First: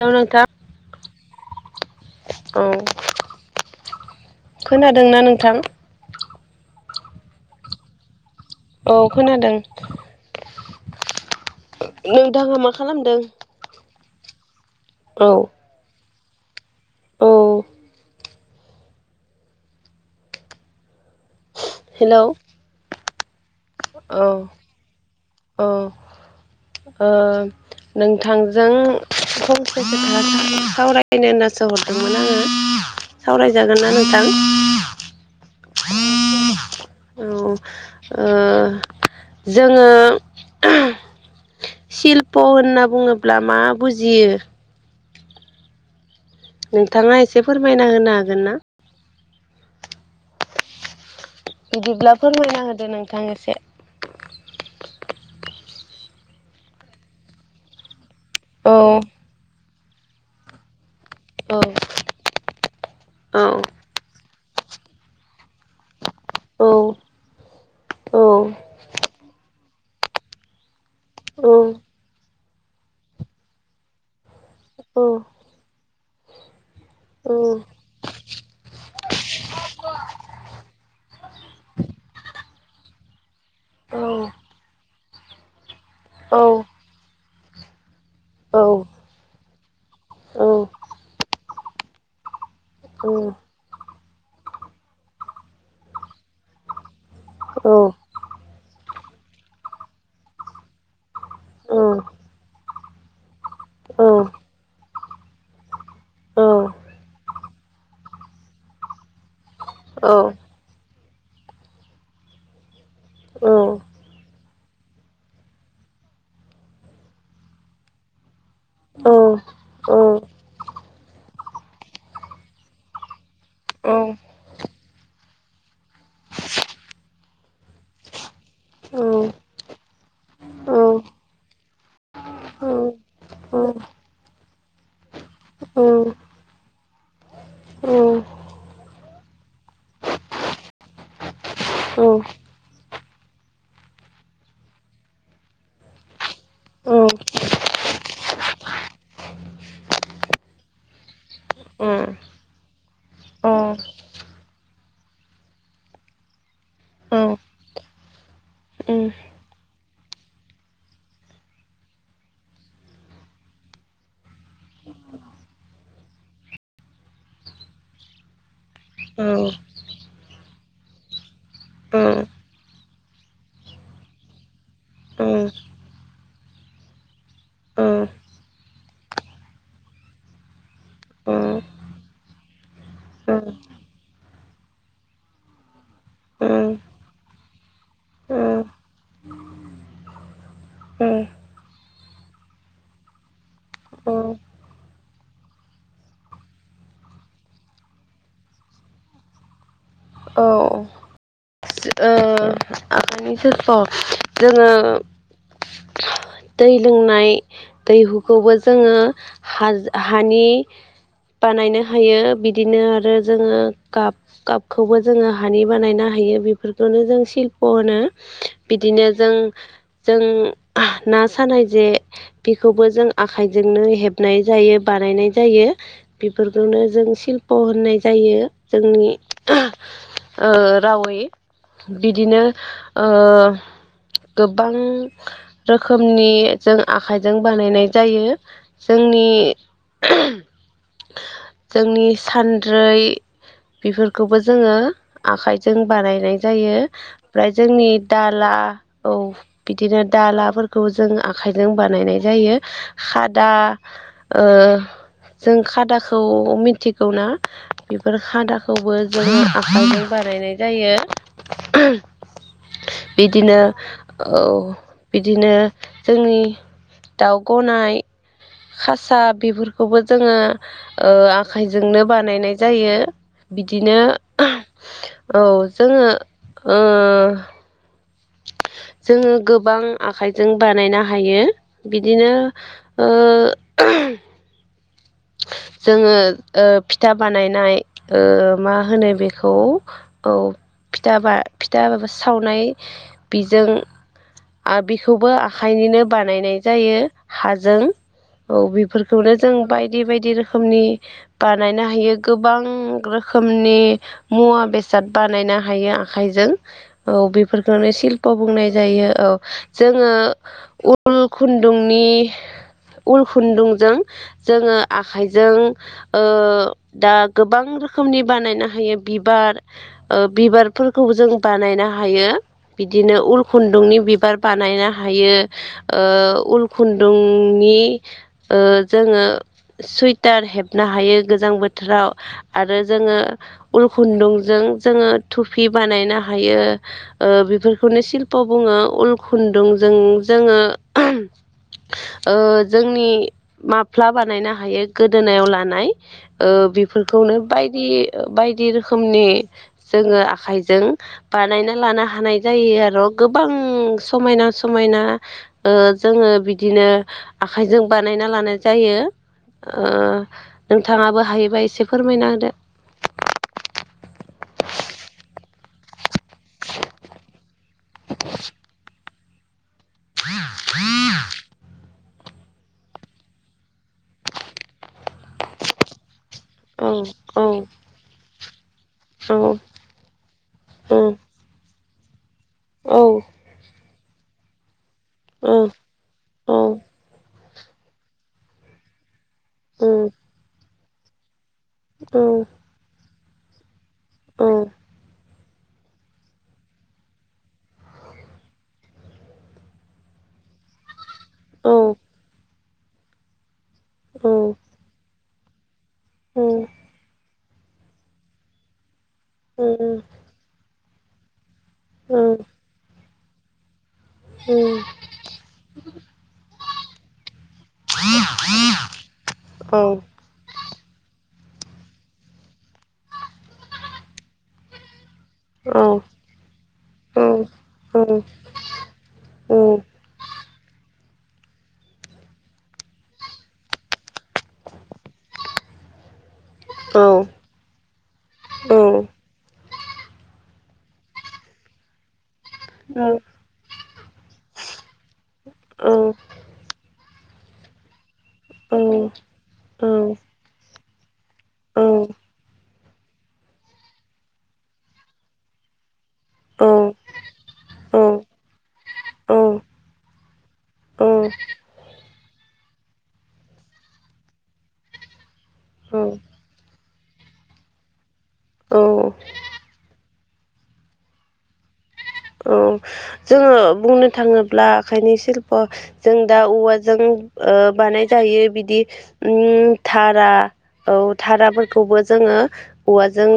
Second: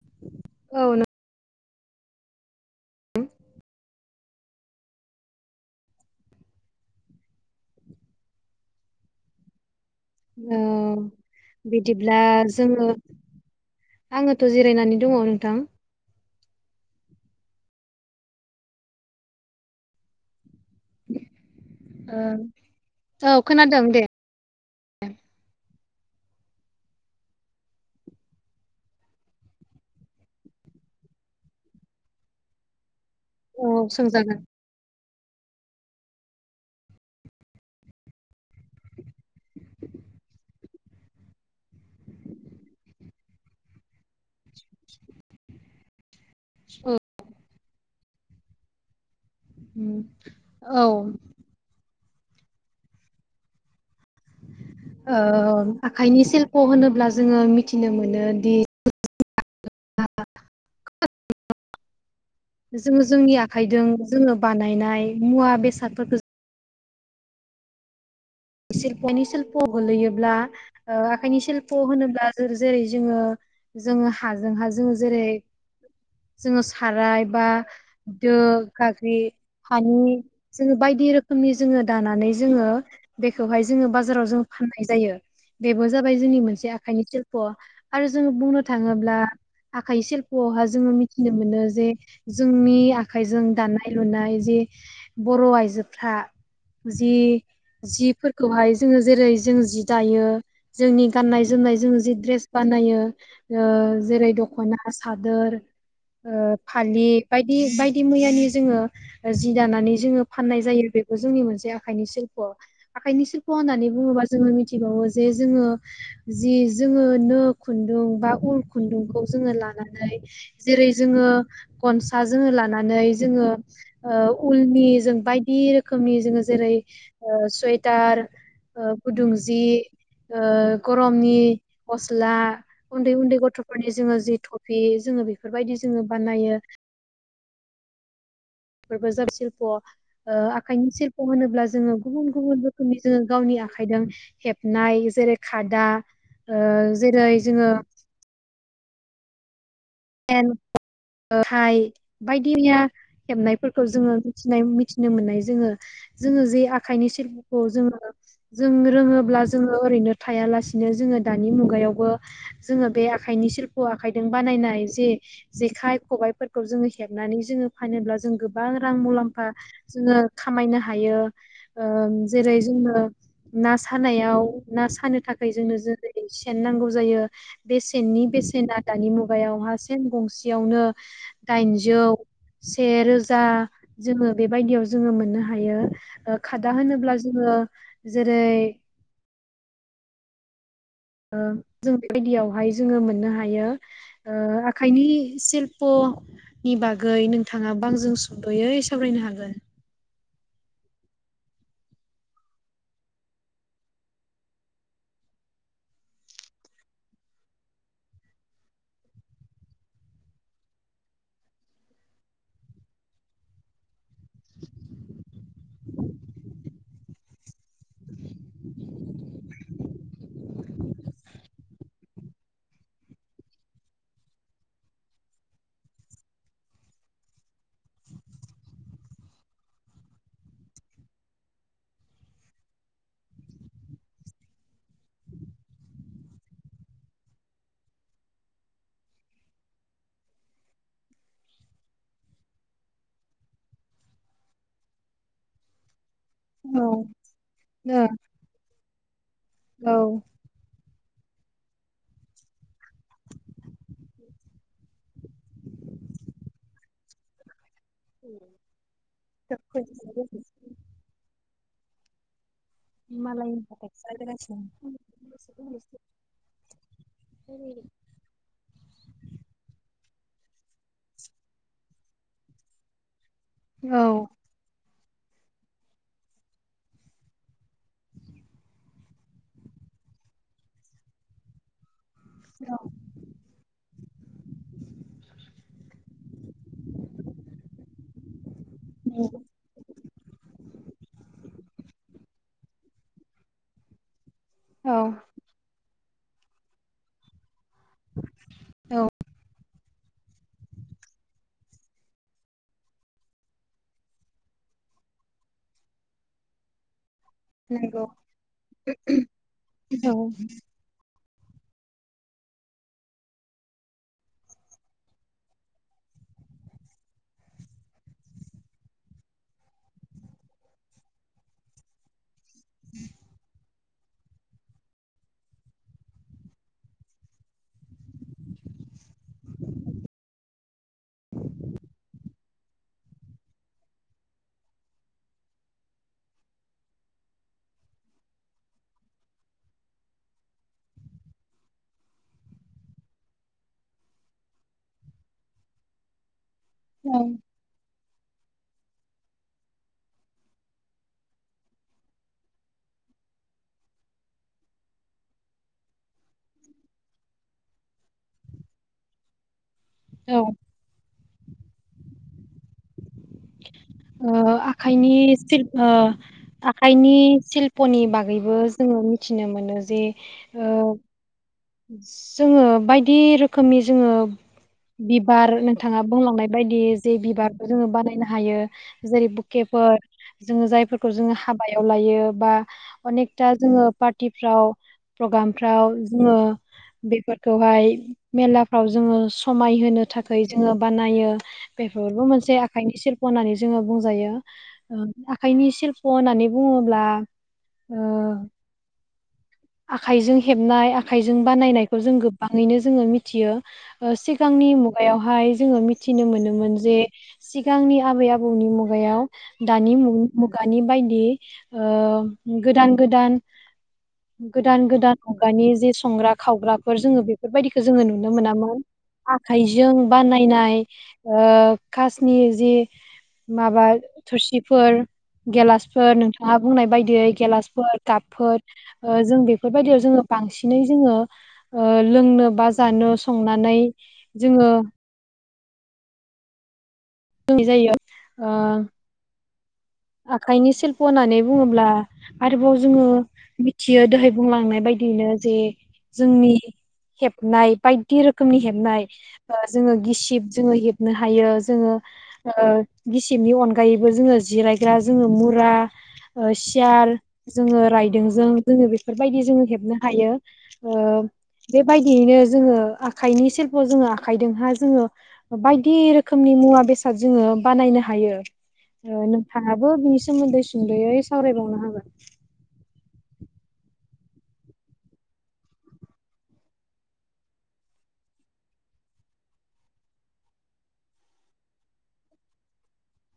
औ नोंथां। औ औ नोंथां खोनादोंना नोंथां? औ खोनादों। औ बिदिब्ला नोंथाङा मा जोङो खालामदों आङोथ' ज बुजायनानै दङ औ नोंथां। औ। अ औ खोनादों दे औ-औ। ओ नोंथांजों फंसे खोथा सावरायनो ओननासो हरदोंमोन आङो। औ सावरायजागोनना नोंथां? सोंजागोन औ ओ जोङो शिल्प' होनना बुङोब्ला मा बुजियो? औ नोंथाङा एसे फोरमायना होनो हागोन ना? उम औ। बिदिब्ला फोरमायना होदो नोंथां एसे। ओ आखाइनि सिल्प' होनोब्ला जोङो मिथिनो मोनो दि औ जोङो जोंनि औ आखाइजों जोङो बानायनाय मुवा बेसादफोरखौ औ। औ शिल्पनि शिल प गोलैयोब्ला औ उम औ आखाइनि शिल्प' होनोब्ला जेरै जोङो हा जोंहा जोङ जेरै [unintelligible] जोङो साराय बा दो गाख्रि हानि जोङो बायदि रोखोम नि जोङो दानानै जोङो बेखौहाय जोङो बाजाराव जो फाननाय जायो। बेबो जाबाय जोंनि मोनसे आखाइनि शिल्प आरो जोङो बुंनो थाङोब्ला आखाइ शिल्प'आवहा जोङो मिथिनो मोनो जे जोंनि आखाइजों दानाय लुनाय जे बर' आइजोफ्रा जि जिफोरखौहाय जोङो जेरै जों जि दायो जोंनि गान्नाय जोमनाय जोङो जि द्रेस बानाय यो ओ जेरै दख'ना सादोर ओ फालि बायदि बायदि मैयानि जोङो जि दानानै जोङो फाननाय जायो। बेखौ जोंनि मोनसे आखाइनि शिल्प'। आखाइनि सिल्प' होननानै बुङोबा जोङो मिथिबावो जे जोङो जि जोङो नो खुन्दुं बा ऊल खुन्दुंखौ जोङो लानानै जेरै जोङो खनसा जोङो लानानै जोङो ऊलनि जों बायदि रोखोमनि जों जेरै सुवेटार ओ गुदुं जि ओ गरमनि गस्ला औ उन्दै उन्दै औ गथ'फोरनि जोङो जि थफि जोङो बेखौ बेफोरबायदि जोङो ओ बानायो। बेफोरबो जाब शिल्प ओ आखाइनि शिल्प' होनोब्ला जोङो गुबुन गुबुन रोखोमनि जोङो गावनि आखायजों हेबनाय जेरै खादा ओ जेरै जोङो [unintelligible] हाय बायदिमैया हेबनायफोरखौ जोङो मिथिनाय मिथिनो मोननाय जोङो जोङो जे आखाइनि सिल्पखौ जोङो जों रोङोब्ला जोङो ओरैनो थायालासिनो जोङो दानि मुगायावबो जोङो बे आखाय नि सिल्प' आखाइदों बानायनाय ज जेखाइ खबायाइफोरखौ जोङो हेबनानै जोङो फानोब्ला जों गो गोबां रां मुलाम्फा जोङो खामायनो हायो ओ जेरै जोङो ना सानायाव ना सानो थाखाय जोंनो जेरै सेन नांगौ जायो बे सेननि बे सेना दानि मुगायाव हा सेन गंसेयावनो दाइनजौ से रोजा जोङो बेबायदियाव जोङो मोननो हायो ओ खादा होनोब्ला जोङो ओ जेरै [inaudible] ओ जों बेबायदियावहाय जोङो मोननो हायो ओ आखाइनि सिल्प'नि बागै नोंथाङा बांजों सुंद'यै सावरायनो हागोन। औ। सि ओ आखायनि [unintelligible] जोङो दै लोंनाय दैहुखौबो जोङो हाजों हानि बानायनो हायो बिदिनो आरो जोङो काप काप खौबो जोङो हानि बानायनो हायो बेफोरखौनो जों शिल्प' होनो बिदिनो जों जों ना सानाय जे बेखौबो जों आखाइजोंनो हेबनाय जाय‌ यो बानायनाय जायो बेफोरखौनो जों शिल्प' होननाय जायो जोंनि ओ रावै बिदिनो ओ गोबां रोखोमनि जों आखाइजों बानायनाय जायो जों जोंनि जोंनि सान्द्रै बेफोर खौबो जोङो आखाइजों बानायनाय जायो औ ओमफ्राय जोंनि औ दाला औ बिदिनो औ दालाफोरखौ जों आखायजों बानायनाय जायो। खादा ओ जों खादाखौ मिथिगौना? बेफोर खादाखौबो जों आखाइजों बानायनाय जायो। बिदिनो औ बिदिनो जोंनि दाउ गनाय खासा बेफोरखौबो जोङो ओ आखाइजोंनो बानायनाय जायो। दिनो औ जोङो ओ जोङो गोबां आखाइजों बानायनो हायो। बिदिनो ओ जोङो ओ फिथा बानायनाय ओ मा होनो बेखौ औ फिथा बा फिथा सावनाय बेजों आ औ बेखौबो आखाइनिनो बानायनाय जायो हा जों औ औ बेफोरखौनो जों बाय बायदि बायदि रोखोमनि बानायनो हायो गोबां रोखोमनि मुवा बेस साद बानायनो हायो आखाइजों। औ बेफोरखौनो नंगौ शिल्प' बुंनाय जायो औ जोङो उ ल खुन्दुंनि उल खुन्दुंजों जोङो आखाइजों ओ दा गोबां रोखोमनि बानायनो हायो बिबार ओ बिबारफोरखौबो जों बानायनो हायो बिदिनो उलखुन दुंनि बिबार बानायनो हायो ओ उल खुन्दुंनि ओ जोङो। सुइटार हेबनो हायो गोजां बोथोराव आरो जोङो उल खुन्दुंजों जोङो थुफि बानायनो हायो ओ बेफोरखौनो शिल्प' बुङो उल खुन्दुंजों जोङो जोंनि माफ्लाबा नायनो हायो गोदोनायाव लानाय ओ औ बेफोरखौनो बायदि बायदि रोखोमनि जोङो आखाइजों बानायना लानो हानाय जायो आर' गोबां समायना समायना ओ जोङो बिदिनो आखायजों बानाय ना लानाय जायो ओ औ नोंथाङाबो हायोबा एसे फोरमायना होदो। ओ आखायनि ओ आखाइनि सिशल्प'नि बागैबो जोङो थिनो मोनो जे‌ ओ जोङो बायदि रोखोमनि जोङो बिबार नोंथाङा बुंलांनाय बायदि औ जे औ बिबारखौ जोङो बानायनो हायो जेरै बुकेफोर जोङो जायफोरखौ जोङो हाबायाव लायो। बा अनेकथा जोङो पार्टिफ्राव प्रग्रामफ्राव जोङो बेफोरखौहाय मेलाफ्राव जोङो औ समायहोनो थाखाय जोङो बानायो बेफोरबो मोनसे आखायनि सिल्प होननानै बुंजायो आखाइनि सिल्फ' होननानै बुङोब्ला ओ आखाइजों हेबनाय आखाइ जों बानायनायखौ औ जों गोबाङैनो जों मिथियो ओ सिगांनि मुगायावहाय जों मि थिनो मोनोमोन जे सिगांनि आबै आबौनि मुगायाव दानि मुग [unintelligible] बायदि ओ औ गोदान गोदान औ गोदान गोदान मुगानि जे संग्रा खावग्राफोर जोङो बेफोरबायदिखौ जोङो नुनो मोनामोन आखाइजों बानायनाय ओ खासनि जि माबा थोरसिफोर गिलासफोर नोंथाङा बुंनाय बायदियै गिलासफोर कापफोर जों बेफोरबायदियाव जोङो बांसिन जोङो ओ लोंनो बा जानो संनानै जोङो लोंनाय जायो ओ आखाइनि सिल्प' होननानै बुङोब्ला आरोबाव जोङो [unintelligible] दहाय बुंलांनाय बायदियैनो जे जोंनि हेबनाय बाय [unintelligible] रोखोमनि हेबनाय ओ जोङो गिसिब जोङो हेबनो हायो जोङो ओ गिसिबनि अनगायैबो जोङो जिरायग्रा जोङो मुरा ओ सियार जोङो रायदोंजों जोङो बेफोरबायदि जोङो हेबनो हायो ओ बेबाय जोङो आखाइनि सिल्प' जोङो आखाइजोंहा जोङो बायदि रोखोमनि मुवा बेसाद जोङो बानायनो हायो औ बो बिनि सोमोन्दै सुंद'यै सावरायबावनो हागोन औ जोङो बुंनो थाङोब्ला आखायनि सिल्प' जों दा औवाजों ओ बानाय जायो [unintelligible] बिदि उम थारा औ थाराफोरखौबो जोङो औवाजों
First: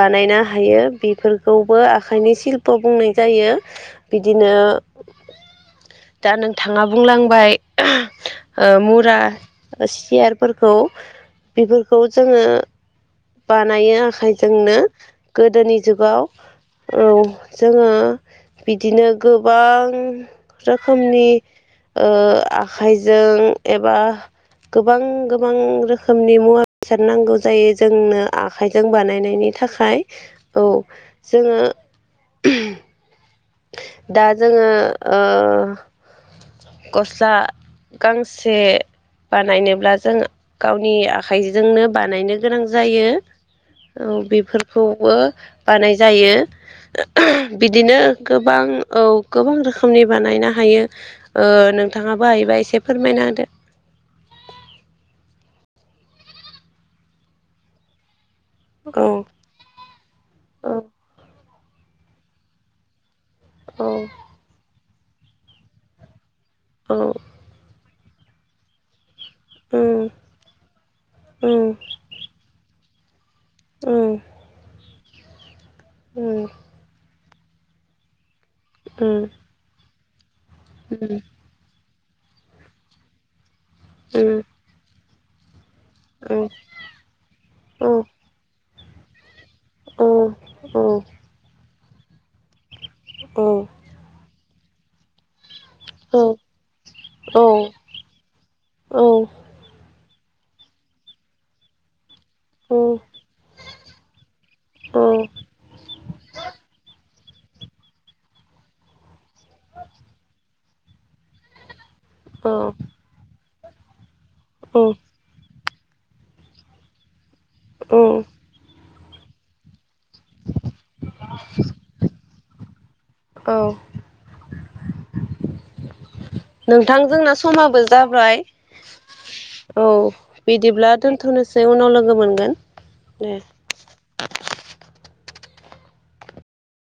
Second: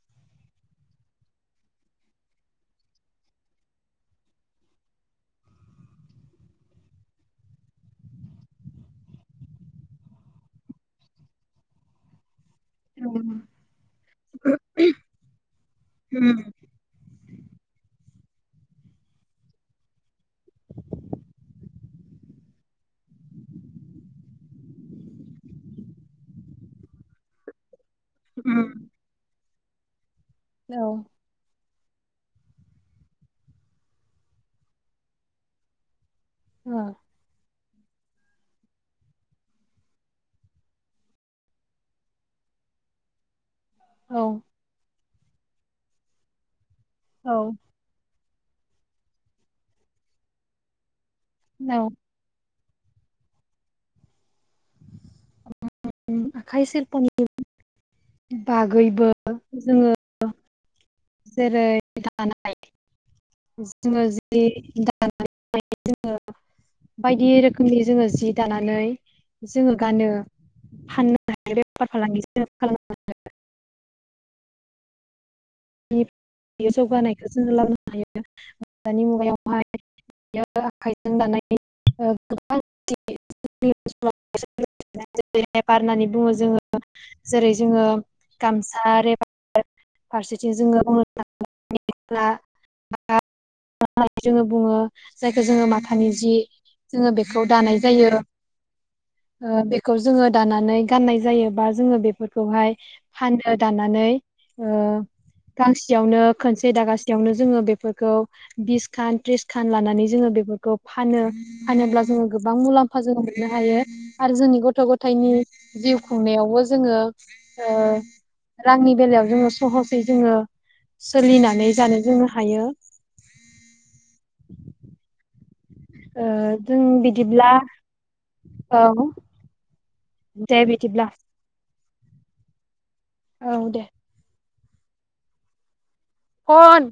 बानायनो हायो बेफोरखौ बो आखाइनि शिल्प बुंनाय जायो बिदिनो दा नोंथाङा बुंलांबाय ओ मुरा सियारफोरखौ बेफोरखौ जोङो बानायो आखाय जोंनो गोदोनि जुगाव उम औ जोङो बिदिनो गोबां रोखोमनि ओ आखाइजों एबा गोबां गोबां रोखोमनि मुवा बेसाद नांगौ जायो जोंनो उम आखाइजों बानायनायनि थाखाय औ जोङो दा जोंङो ओ ओ गसा गांसे बानायनोब्ला जों गावनि आखाइजोंनो बानायनो गोनां जायो औ बेफोरखौबो बानाय जायो औ बिदिनो गोबां औ गोबां रोखोमनि बानायनो हायो ओ औ नोंथांङाबो हायोबा एसे फोरमायना होदो [inaudible] [unintelligible] बागैबो जोंङो औ जेरै दानाय औ जोंङो जि दानाय जोंङो औ बायदि रोखोमनि जोंङो जि दानानै जोंङो गानो उम फाननोहायो बेफार फालांगि [unintelligible] औ जौगानायखो जोंङो लाबो हायो दानि मुगायावहाय लाबोनो हायो [unintelligible] उम [unintelligible] बुंङो जोंङो जेरै जोंङो औ गामसा रे औ फारसेथिं जोंङो बुंनो थांङोब्ला औ [unintelligible] जोंङो बुङो जायखो जोंङो मा थानि जि जोंङो औ बेखौ दानाय जायो औ ओ बेखौ जोंङो दानानै गाननाय जायो बा जोंङो बेफोर खौहाय फाननो दनानै ओ गांसेयावनो खनसे दागासे बेयावनो जोंङो बेफोरखौ बिस खान थ्रिस खान लानानै जोंङो बेफोरखौ फानो फानोब्ला जोंङो गोबां मुलाम्फा जोंङो मोननो हायो आरो जोंनि औ गथ' गथाइनि जिउ खुंनायावबो जोंङो ओ औ रांनि बेलायाव जोंङो सहस जोंङो सोलिनानै जानो जोंङो हायो [inaudible] ओ जों नोंथां जोंना बिदिब्ला समाबो जाबाय औ औ बिदिब्ला दोनथनोसै उनाव लोगो मोनगोन उम औ दे अन